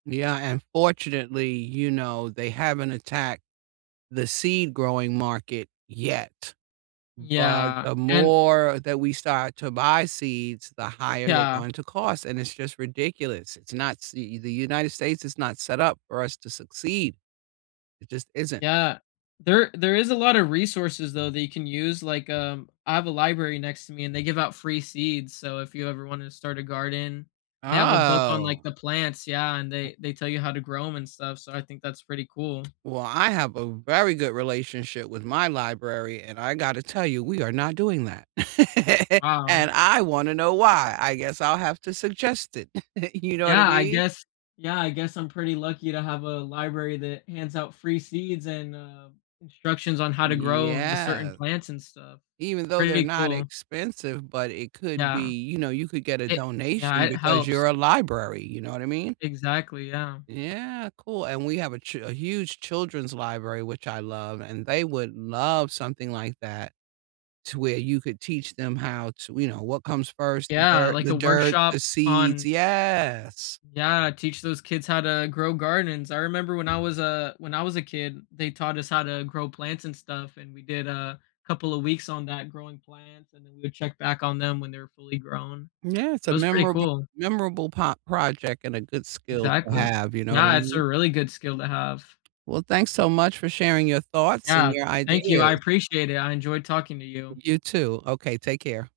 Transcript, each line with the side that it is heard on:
right: Yeah, and fortunately, you know, they haven't attacked the seed-growing market, yet. But,
left: Yeah,
right: the
left: and
right: more that we start to buy seeds, the higher they're
left: Yeah.
right: going to cost, and it's just ridiculous, it's not see the United States is not set up for us to succeed. It just isn't.
left: Yeah, there there is a lotta resources, though, that you can use, like, um, I have a library next to me, and they give out free seeds, so if you ever wanna start a garden, they have a book on, like,
right: Oh.
left: the plants yeah, and they they tell you how to grow 'em and stuff, so I think that's pretty cool.
right: Well, I have a very good relationship with my library, and I gotta tell you, we are not doing that. And,
left: Wow.
right: I wanna know why, I guess I'll have to suggest it, you know what I
left: Yeah, I
right: mean?
left: guess yeah, I guess I'm pretty lucky to have a library that hands out free seeds and, uh, instructions on how to grow the certain
right: Yeah.
left: plants and stuff.
right: Even
left: It's
right: though they're
left: pretty
right: not
left: cool.
right: expensive, but it could
left: Yeah.
right: be you know, you could get a
left: It yeah,
right: donation
left: it
right: because
left: helps
right: you're a
left: i
right: library, you know what I mean?
left: Exactly, yeah.
right: Yeah, cool, and we have a ch a huge children's library, which I love and they would love something like that. To, where you could teach them how t you know, "What comes first? The
left: Yeah,
right: dirt
left: like
right: the
left: a
right: dirt,
left: workshop
right: the seeds,"
left: on
right: yes.
left: Yeah, teach those kids how to grow gardens, I remember when I was a when I was a kid, they taught us how to grow plants and stuff, and we did a couple of weeks on that growing plants, and then we would check back on them when they're fully grown.
right: Yeah. It's
left: It
right: a
left: was pretty
right: memorab
left: cool.
right: memorable po project and a good skill to
left: Exactly,
right: have, you know what I
left: yeah, it's
right: mean?
left: a really good skill to have.
right: Well, thanks so much for sharing your thoughts and
left: Yeah,
right: your
left: thank you, I
right: ideas.
left: appreciate it, I enjoyed talking to you.
right: You too, okay, take care.